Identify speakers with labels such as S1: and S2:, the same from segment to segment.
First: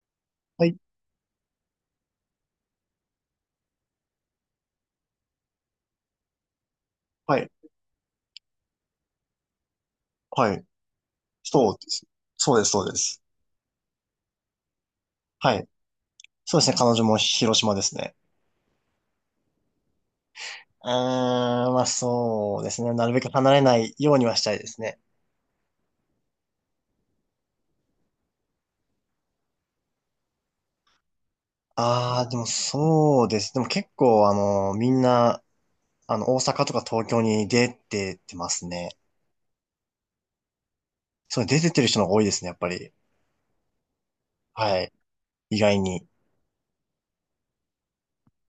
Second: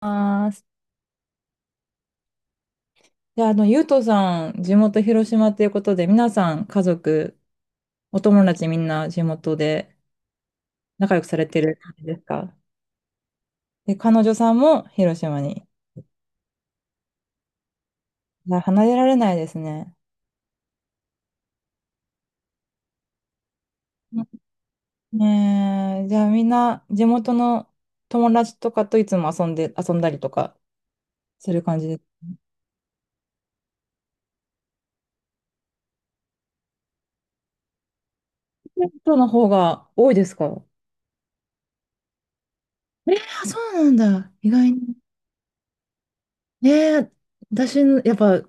S1: ます。
S2: はい、
S1: じゃあ、ゆうとさん、地元広島ということで、皆さん、家族、
S2: はい、
S1: お友達みんな地元で
S2: はい。
S1: 仲良くされて
S2: そ
S1: る
S2: うで
S1: 感じ
S2: す。
S1: です
S2: そ
S1: か？
S2: うです、そうです。
S1: で、彼女さんも広島
S2: は
S1: に。
S2: い。そうですね、彼女も広島ですね。
S1: いや離れられないですね。
S2: まあそうですね。なるべく離れないよう
S1: う
S2: に
S1: ん。
S2: はしたいですね。
S1: ねえ、じゃあみんな地元の友達とかといつも遊んだりとかする感じです。
S2: ああ、でもそうです。でも結構、みんな、大阪とか東京に出てってます
S1: 地
S2: ね。
S1: 元の方が多いですか？
S2: そう、出てってる人の方が多いですね、やっぱり。
S1: えー、そうなんだ。意外
S2: はい。
S1: に。
S2: 意外に。
S1: えー、私の、やっぱ、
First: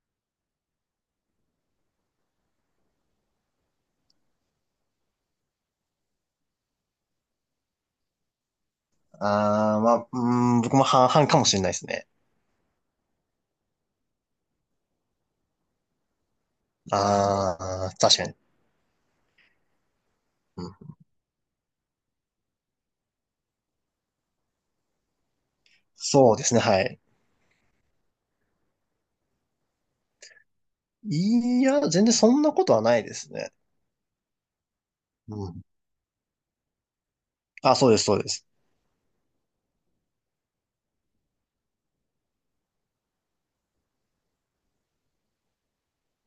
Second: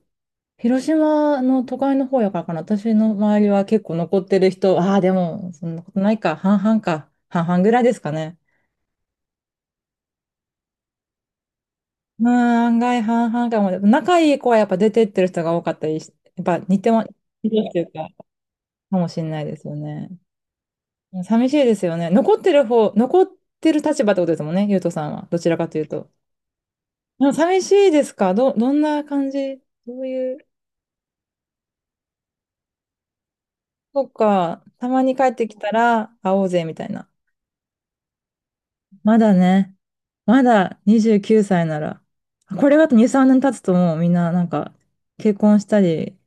S1: 広島の都会の方やからかな。私の周りは結構残ってる人、ああ、でも、そんなことないか。半々か。半々ぐらいですかね。
S2: ああ、まあ、僕も半々かもしれないですね。
S1: うん、案外半々かも。仲いい子はやっぱ出てってる人が多かったりし、やっぱ似て
S2: あ
S1: るっていう
S2: あ、
S1: か、
S2: 確かに。
S1: かもしれないですよね。
S2: うん、
S1: 寂しいですよね。残ってる立場ってことですもんね、ゆうとさんは。どちらかというと。
S2: そうですね、はい。
S1: でも寂しいですか？どんな感じ、どういう…
S2: いや、全然そんなことはないですね。
S1: そっか、たまに帰って
S2: う
S1: き
S2: ん。
S1: たら会おうぜみたいな。
S2: あ、そうです、そうです。
S1: まだね、まだ29歳なら、これがあと2、3年経つともうみんななんか結婚したり、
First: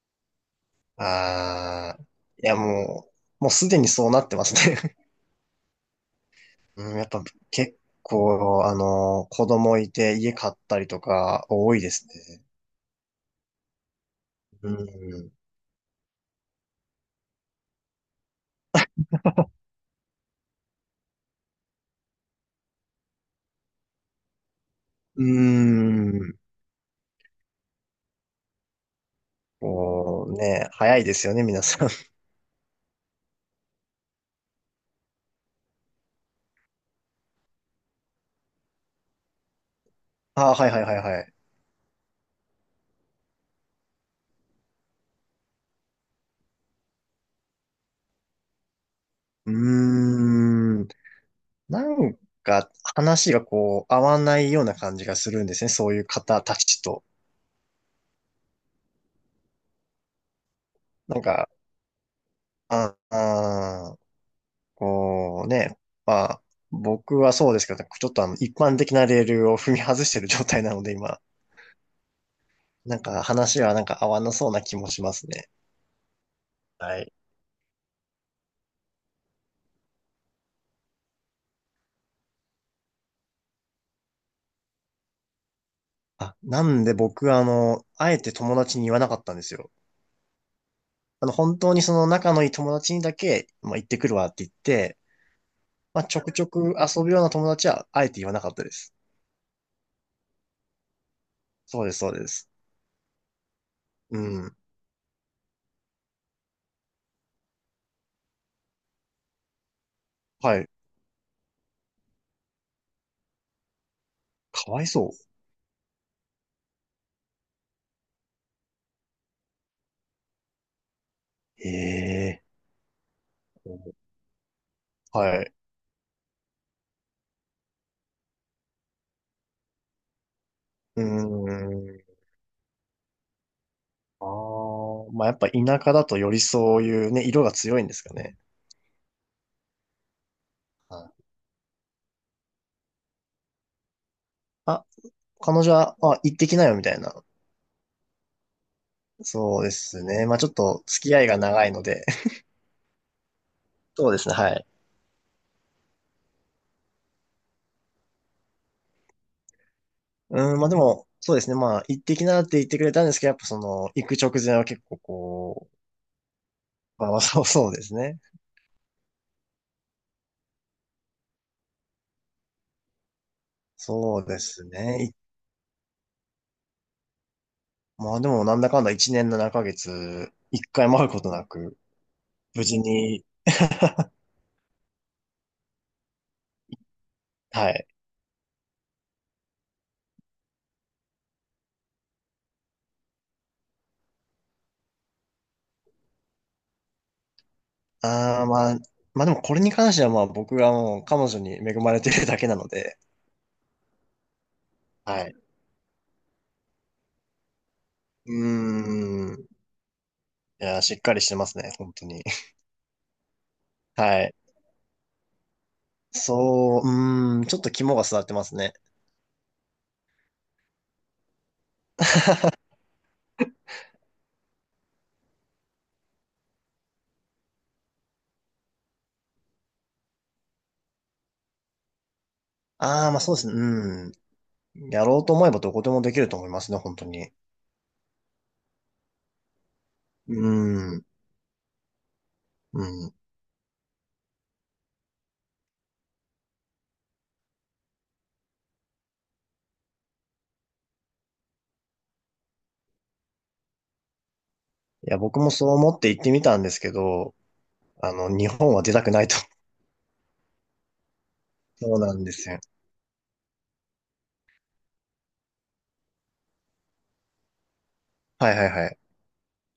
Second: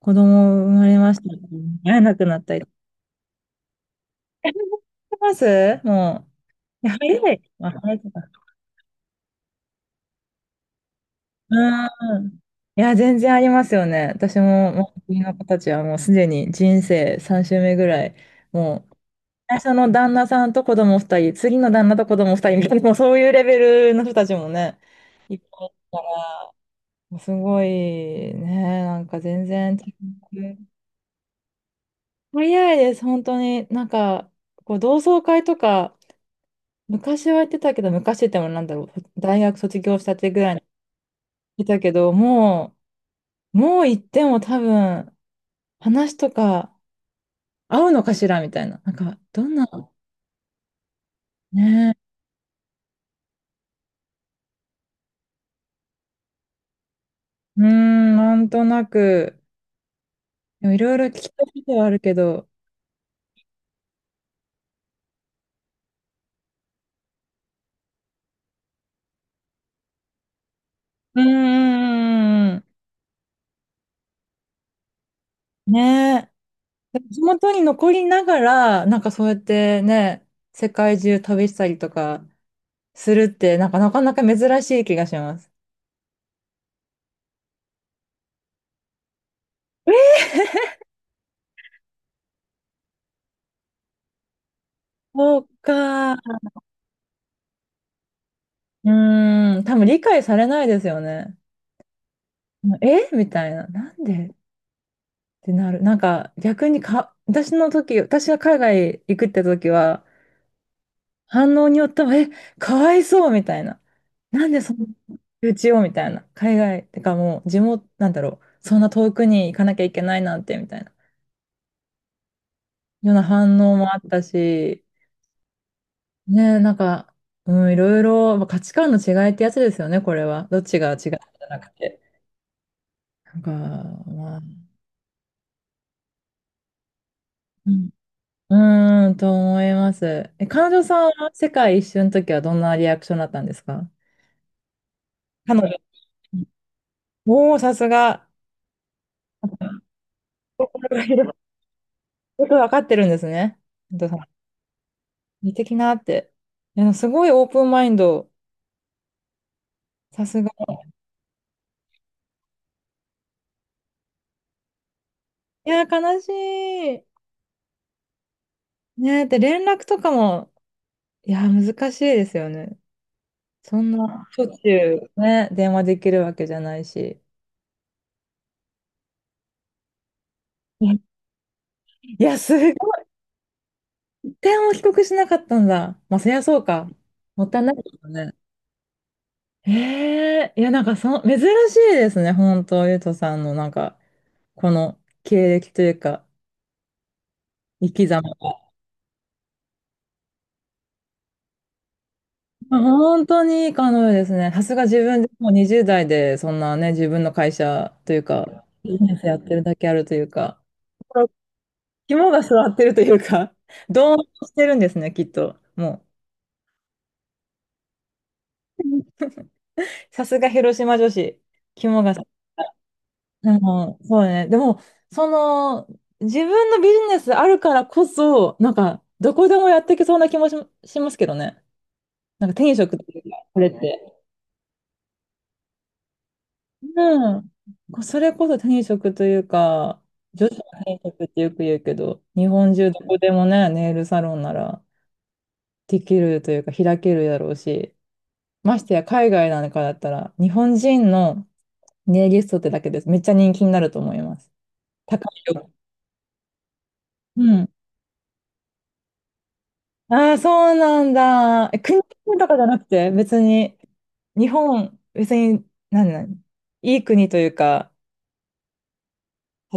S1: 子供生まれましたとか
S2: あ
S1: 会え
S2: ー、
S1: なくなっ
S2: いや、
S1: たり。し
S2: もうすでにそうなってますね。
S1: てますも う。い
S2: う
S1: や、
S2: ん、やっぱ
S1: 早い。ま
S2: 結
S1: あ、早いとか。
S2: 構、子供いて家買ったりとか多いです
S1: うん。
S2: ね。
S1: いや、全然ありますよね。私
S2: う
S1: も、もう、国
S2: ん。
S1: の子たちはもうすでに人生3周目ぐらい、もう、最初の旦那さんと子供2人、次の旦那と子供2人みたいな、もうそういうレベルの人たちもね、いっ
S2: う
S1: ぱいいるか
S2: ーん。
S1: ら。すごいね、なんか全然
S2: こう
S1: 違う。
S2: ね、早いですよね、皆さん。
S1: 早いです、本当に。なんか、こう同窓会とか、昔はやってたけど、昔ってもなんだろう、大学卒業したてぐら
S2: あ、
S1: いに
S2: はいはいはいはい。
S1: いたけど、もう行っても多分、話とか合うのかしらみたいな。なんか、ど
S2: う
S1: んな、
S2: ーん。な
S1: ね
S2: んか話がこう合わないような感じがするんですね、そういう方たちと。
S1: え、うーん、なんとなく、でもいろいろ聞
S2: なん
S1: きた
S2: か、
S1: いことはあるけど、
S2: ああこうね、まあ、僕はそうですけど、ちょっと一般的なレールを踏み外してる状態なので、今、
S1: うーん、
S2: なんか話はなんか合わなそうな気もしますね。
S1: ねえ、で
S2: は
S1: も
S2: い。
S1: 地元に残りながら、なんかそうやってね、世界中旅したりとかするって、なんかなかなか珍しい気がします。
S2: あ、なんで僕はあえて友達に言わなかったんですよ。本当にその仲のいい友達にだけ、まあ、行ってくるわって言って、
S1: そう
S2: まあ、
S1: か。
S2: ち
S1: う
S2: ょくちょく遊ぶような友達は、あえて言わなかったです。
S1: ーん、多分理解されないですよね。
S2: そうです、そうです。
S1: えみたいな。なん
S2: う
S1: でっ
S2: ん。
S1: てなる。なんか逆にか、私の時、私が海外行くって時は、
S2: はい。
S1: 反応によっては、かわいそうみたいな。なんで
S2: か
S1: そん
S2: わいそう。
S1: なうちをみたいな。海外、てかもう地元、なんだろう。そんな遠くに行かなきゃいけないなんて、みたいな。
S2: ええ。
S1: ような反応もあったし、
S2: はい。
S1: ねえ、なんか、うん、いろいろ、まあ価値観の違いってやつですよね、これは。どっちが違う
S2: うー
S1: じゃなくて。
S2: ん。
S1: なんか、
S2: あ
S1: まあ、
S2: あ、まあやっぱ田舎だとよりそういうね、色が
S1: う
S2: 強いん
S1: ん、
S2: ですかね。
S1: うーん、と思います。え、彼女
S2: は
S1: さん
S2: い。
S1: は世界一周の時はどんなリアクションだったんですか？
S2: あ、
S1: 彼
S2: 彼
S1: 女。
S2: 女は、あ、行ってきなよみたいな。
S1: おお、さすが。
S2: そうですね。まあちょっと
S1: 心が
S2: 付き合
S1: 広
S2: い
S1: い、
S2: が長いので。
S1: よくわかってるんですね。本当
S2: そう
S1: さ
S2: で
S1: ん
S2: すね、はい。
S1: 似てきなって。いや、すごいオープンマインド。さすが。
S2: うん、まあでも、そうですね。まあ行ってきなって言ってくれたんですけど、やっぱその、行く直前は結構
S1: い
S2: こう、
S1: や、悲しい。
S2: まあまあそう そうですね。
S1: ねえ、で、連絡とかも、いや、難しいですよね。そん
S2: そう
S1: な、
S2: で
S1: しょっ
S2: す
S1: ちゅ
S2: ね。い、
S1: うね、電話できるわけじゃないし。
S2: まあでもなんだかんだ1年7ヶ月、1回も
S1: ね、
S2: 会うことなく、
S1: いや、す
S2: 無事
S1: ごい。
S2: に、
S1: 電話を帰国しなかったんだ。まあ、そりゃそうか。もったい
S2: は
S1: ないで
S2: い。
S1: すね。ええ、いや、なんか珍しいですね、本当、ゆうとさんの、なんか、この経歴というか、生き様
S2: ああ、
S1: が。
S2: まあ、まあでもこれに関してはまあ僕がもう彼女に恵まれてるだけなの
S1: まあ
S2: で、
S1: 本当にいい彼女ですね。さすが自分
S2: は
S1: で
S2: い。
S1: もう20代で、そんなね、自分の会社という
S2: う
S1: か、ビジネス
S2: ー
S1: やっ
S2: ん。
S1: てるだけあるというか、
S2: いや、しっかりしてますね、本当に。
S1: 肝が据わってるというか、どう
S2: はい。
S1: してるんですね、きっと。もう。
S2: そう、うーん、ちょっと肝が据わってますね。
S1: さすが広島女子、肝がさ、でも、そうね。でも、その、自分のビジネスあるからこそ、なんか、どこでもやっていけそうな気もしますけどね。なんか、転職
S2: あ
S1: と
S2: あ、ま
S1: い
S2: あ
S1: う
S2: そうで
S1: か、
S2: すね、
S1: これって。
S2: うん。やろうと思えばどこでもできると思いますね、本当に。
S1: うん。それこそ転職というか、女
S2: う
S1: 子の転
S2: ん、
S1: 職ってよく言うけど、日本
S2: う
S1: 中ど
S2: ん。い
S1: こでもね、ネイルサロンならできるというか、開けるだろうし、ましてや海外なんかだったら、日本人のネイリストってだけです。めっちゃ人気になると思います。
S2: や、
S1: 高
S2: 僕もそう
S1: い。
S2: 思って行ってみたんですけど、
S1: うん。
S2: 日本は出たくないと。
S1: ああ、そうなんだ。
S2: そう
S1: 国
S2: なんで
S1: と
S2: す
S1: か
S2: よ。
S1: じゃなくて、別に、日本、別に、何いい国というか、
S2: はいはいはい。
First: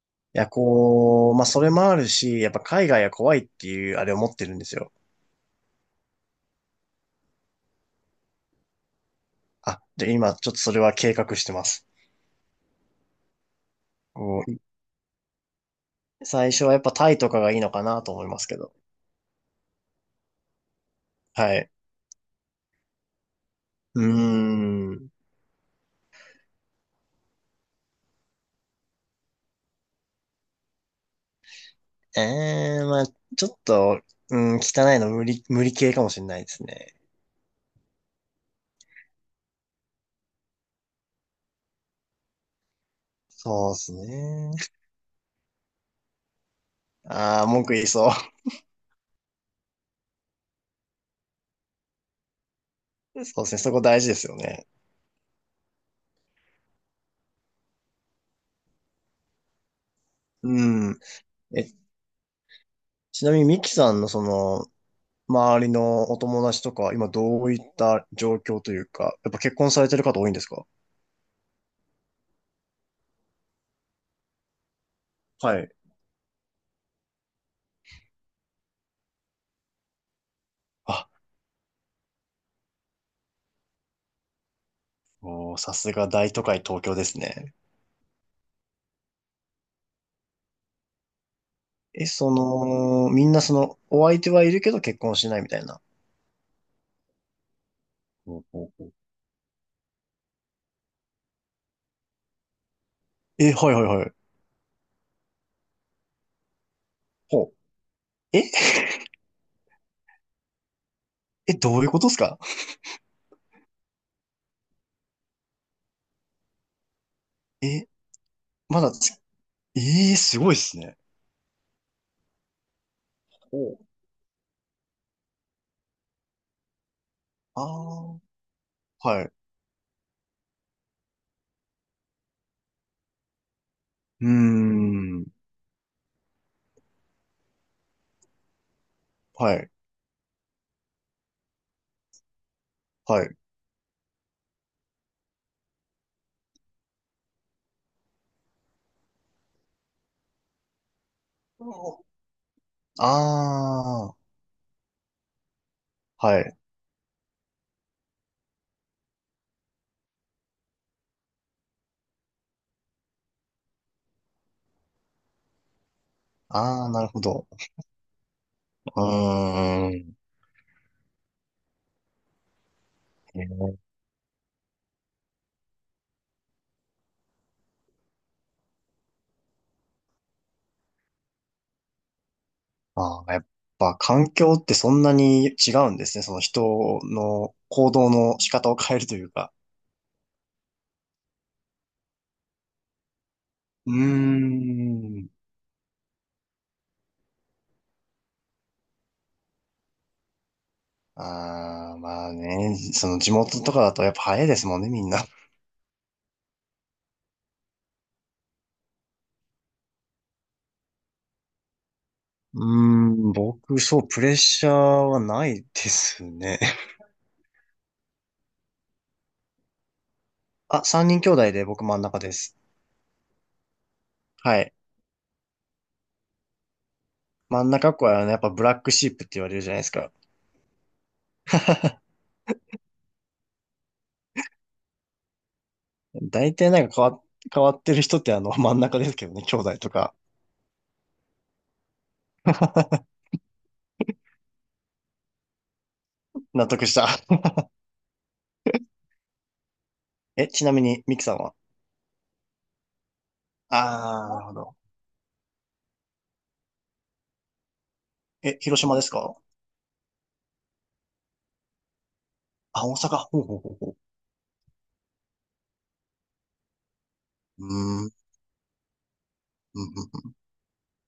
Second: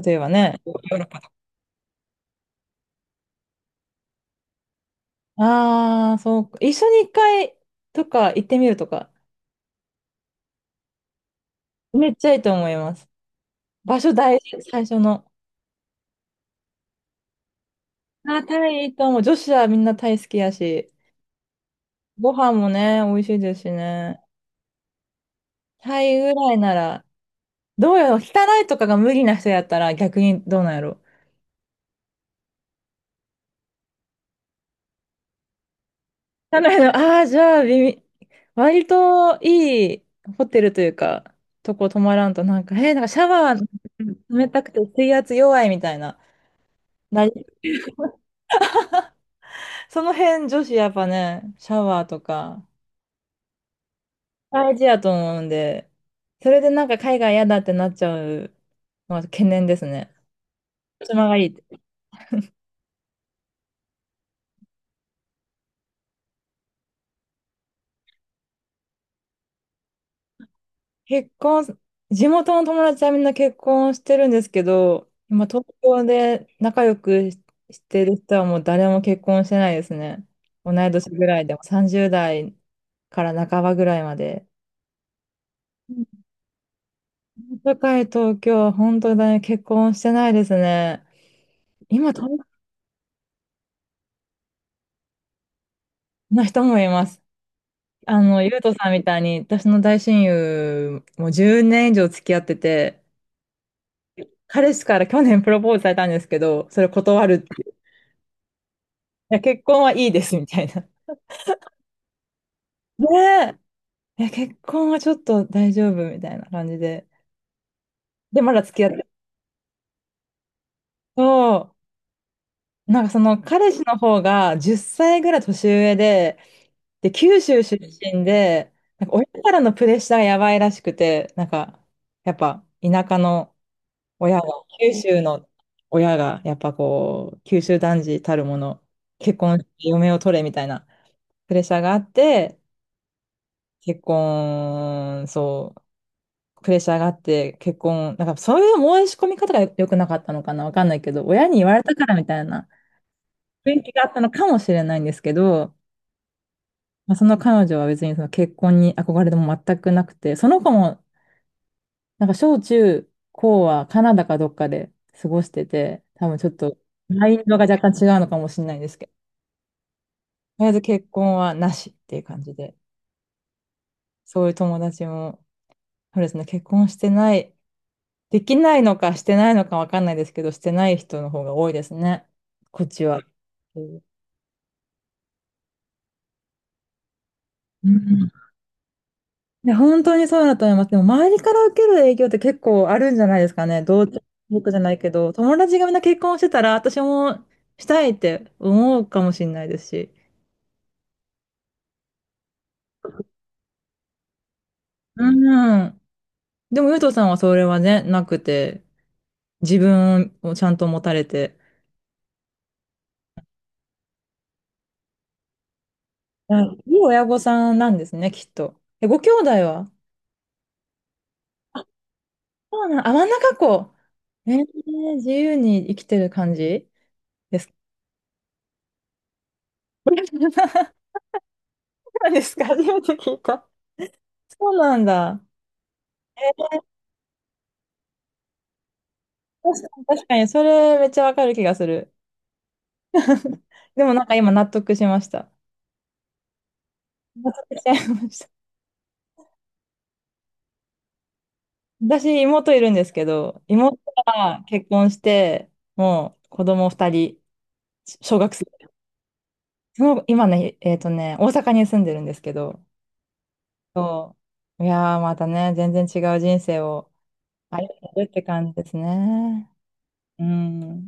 S1: 例えば
S2: いや、
S1: ね。
S2: こう、まあそれもあるし、やっぱ海外は怖いっていうあれを持ってるんですよ。
S1: ああ、そうか。一緒に一回とか行ってみるとか、
S2: あ、で、今ちょっとそれは計画してます。
S1: めっちゃいいと思います。場所大事、
S2: も
S1: 最初の。
S2: う最初はやっぱタイとかがいいのかなと思いま
S1: あー、
S2: すけ
S1: タ
S2: ど。
S1: イいいと思う。女子はみんなタイ好きやし、
S2: はい。
S1: ご飯もね、美味しいですし
S2: うー
S1: ね。
S2: ん。
S1: タイぐらいなら、どうやろう、汚いとかが無理な人やったら逆にどうなんやろ。
S2: ええ、まあ、ちょっと、うん、汚いの無理、無理系かもしれないで
S1: な
S2: すね。
S1: の、ああ、じゃあ、微妙、割といいホテルというか、とこ泊まらんと、なんか、なんかシャワー
S2: そうです
S1: 冷
S2: ね。
S1: たくて水圧弱いみたいな。なり、
S2: ああ、文句言いそ
S1: その辺、女子やっぱね、シャワーとか、
S2: う。そうですね、そこ大事ですよね。
S1: 大事やと思うんで、それでなんか海外嫌だってなっちゃうのは懸念ですね。
S2: うん。
S1: 島がいいっ
S2: え、
S1: て。
S2: ちなみにミキさんのその、周りのお友達とか、今どういった状況というか、やっぱ結婚されてる方多いんですか？
S1: 結婚、地元の友達はみんな結婚してるんですけど、今
S2: は
S1: 東
S2: い。
S1: 京で仲良くしてる人はもう誰も結婚してないですね。同い
S2: あ、
S1: 年ぐらいでも30代から半ばぐらいまで。
S2: おー、さすが大都会東京ですね。
S1: 社会東京は本当に結婚してないですね。
S2: え、
S1: 今、
S2: そ
S1: 東京
S2: の、みんなその、お相手はいるけど結婚しないみたいな。
S1: の人もいます。あ
S2: ほ
S1: の、
S2: う
S1: ゆう
S2: ほう
S1: と
S2: ほ
S1: さ
S2: う。
S1: んみたいに、私の大親友もじゅう10年以上付き合ってて、
S2: え、はいはいはい。
S1: 彼氏から去年プロポーズされたんですけど、それ断るって、
S2: ほう。え、
S1: や、結婚はいいですみたいな。
S2: え、どういうことですか？
S1: ねえ、いや、結婚はちょっと大丈夫みたいな感じで。
S2: え、
S1: で、まだ付
S2: ま
S1: き合っ
S2: だ
S1: てる
S2: つ、え、えすごいですね。
S1: と、なんかその
S2: ほ
S1: 彼
S2: う。
S1: 氏の方が10歳ぐらい年上で、で、九
S2: あ
S1: 州出
S2: あ、
S1: 身で、なんか
S2: は
S1: 親
S2: い。
S1: からのプレッシャーがやばいらしくて、なんか、やっぱ田舎の
S2: うー
S1: 親が、九州
S2: ん。
S1: の親が、やっぱこう、九州男児たるもの、結
S2: は
S1: 婚し
S2: い。
S1: て嫁を取れみたいなプレッシャーがあって、
S2: はい。
S1: 結婚、そうプレッシャーがあって結婚、なんかそういう申し込み方が良くなかったのかなわかんないけど、親に言われたからみたいな
S2: あ
S1: 雰囲気があっ
S2: あ、
S1: たのかもしれないんですけど、
S2: はい。
S1: まあ、その彼女は別にその結婚に憧れでも全くなくて、その子もなんか小中高はカナダかどっかで過ごしてて、多分ちょっと
S2: ああ、なるほ
S1: マイン
S2: ど。
S1: ドが若干違うのかもしれないです
S2: う
S1: けど、
S2: ーん。
S1: とりあえず結婚はなしっていう感じで、
S2: えー、
S1: そういう友達も、そうですね、結婚してない、できないのかしてないのかわかんないですけど、してない人の方が多いですね。こっちは。
S2: ああ、やっ
S1: う
S2: ぱ
S1: ん
S2: 環境ってそんなに違うんですね。その人の
S1: う
S2: 行動
S1: ん、
S2: の仕方を変えるというか。
S1: いや、本当にそうだと思います。でも、周りから受ける影響って結構あるんじゃないですかね。
S2: うー
S1: 僕じゃないけ
S2: ん。
S1: ど、友達がみんな結婚してたら、私もしたいって思うかもしれないですし。
S2: ああ、まあね、その地元とかだとやっぱ早いですもんね、みんな。
S1: うん。でも、ゆうとさんはそれはね、なくて、自分をちゃんと持たれて、
S2: うー僕、そう、プレッシャーはないですね。
S1: はい、い い親御さんなんですね、きっと。え、ご兄弟は？
S2: あ、三人兄弟で僕真ん中です。
S1: そうなん、あ、真ん中っ子。
S2: はい。
S1: 自由に生きてる感じで
S2: 真
S1: す
S2: ん
S1: か？
S2: 中っ子はね、やっぱブラックシープって言われるじゃないですか。
S1: そ うなんですか、初めて聞いた。そうなんだ。
S2: 大体なんか変わっ、変わってる人って真ん中ですけどね、兄弟
S1: 確
S2: と
S1: かに、
S2: か。
S1: 確かにそれめっちゃわかる気がする。でもなんか今納得しました。
S2: 納得した。
S1: 納得しちゃいました。
S2: え、ちなみに、ミキさんは
S1: 私、妹いるんですけど、妹
S2: ああなるほ
S1: が
S2: ど。
S1: 結婚して、もう子供2人、小学
S2: え、
S1: 生。
S2: 広島ですか？
S1: その今ね、大阪に住んでるんですけど、
S2: あ、大阪。ほうほうほうほ
S1: そう。いやー、またね、全然違う人生を
S2: う。
S1: 歩ん
S2: うーん。
S1: でるって感じですね。
S2: うんうん
S1: うん。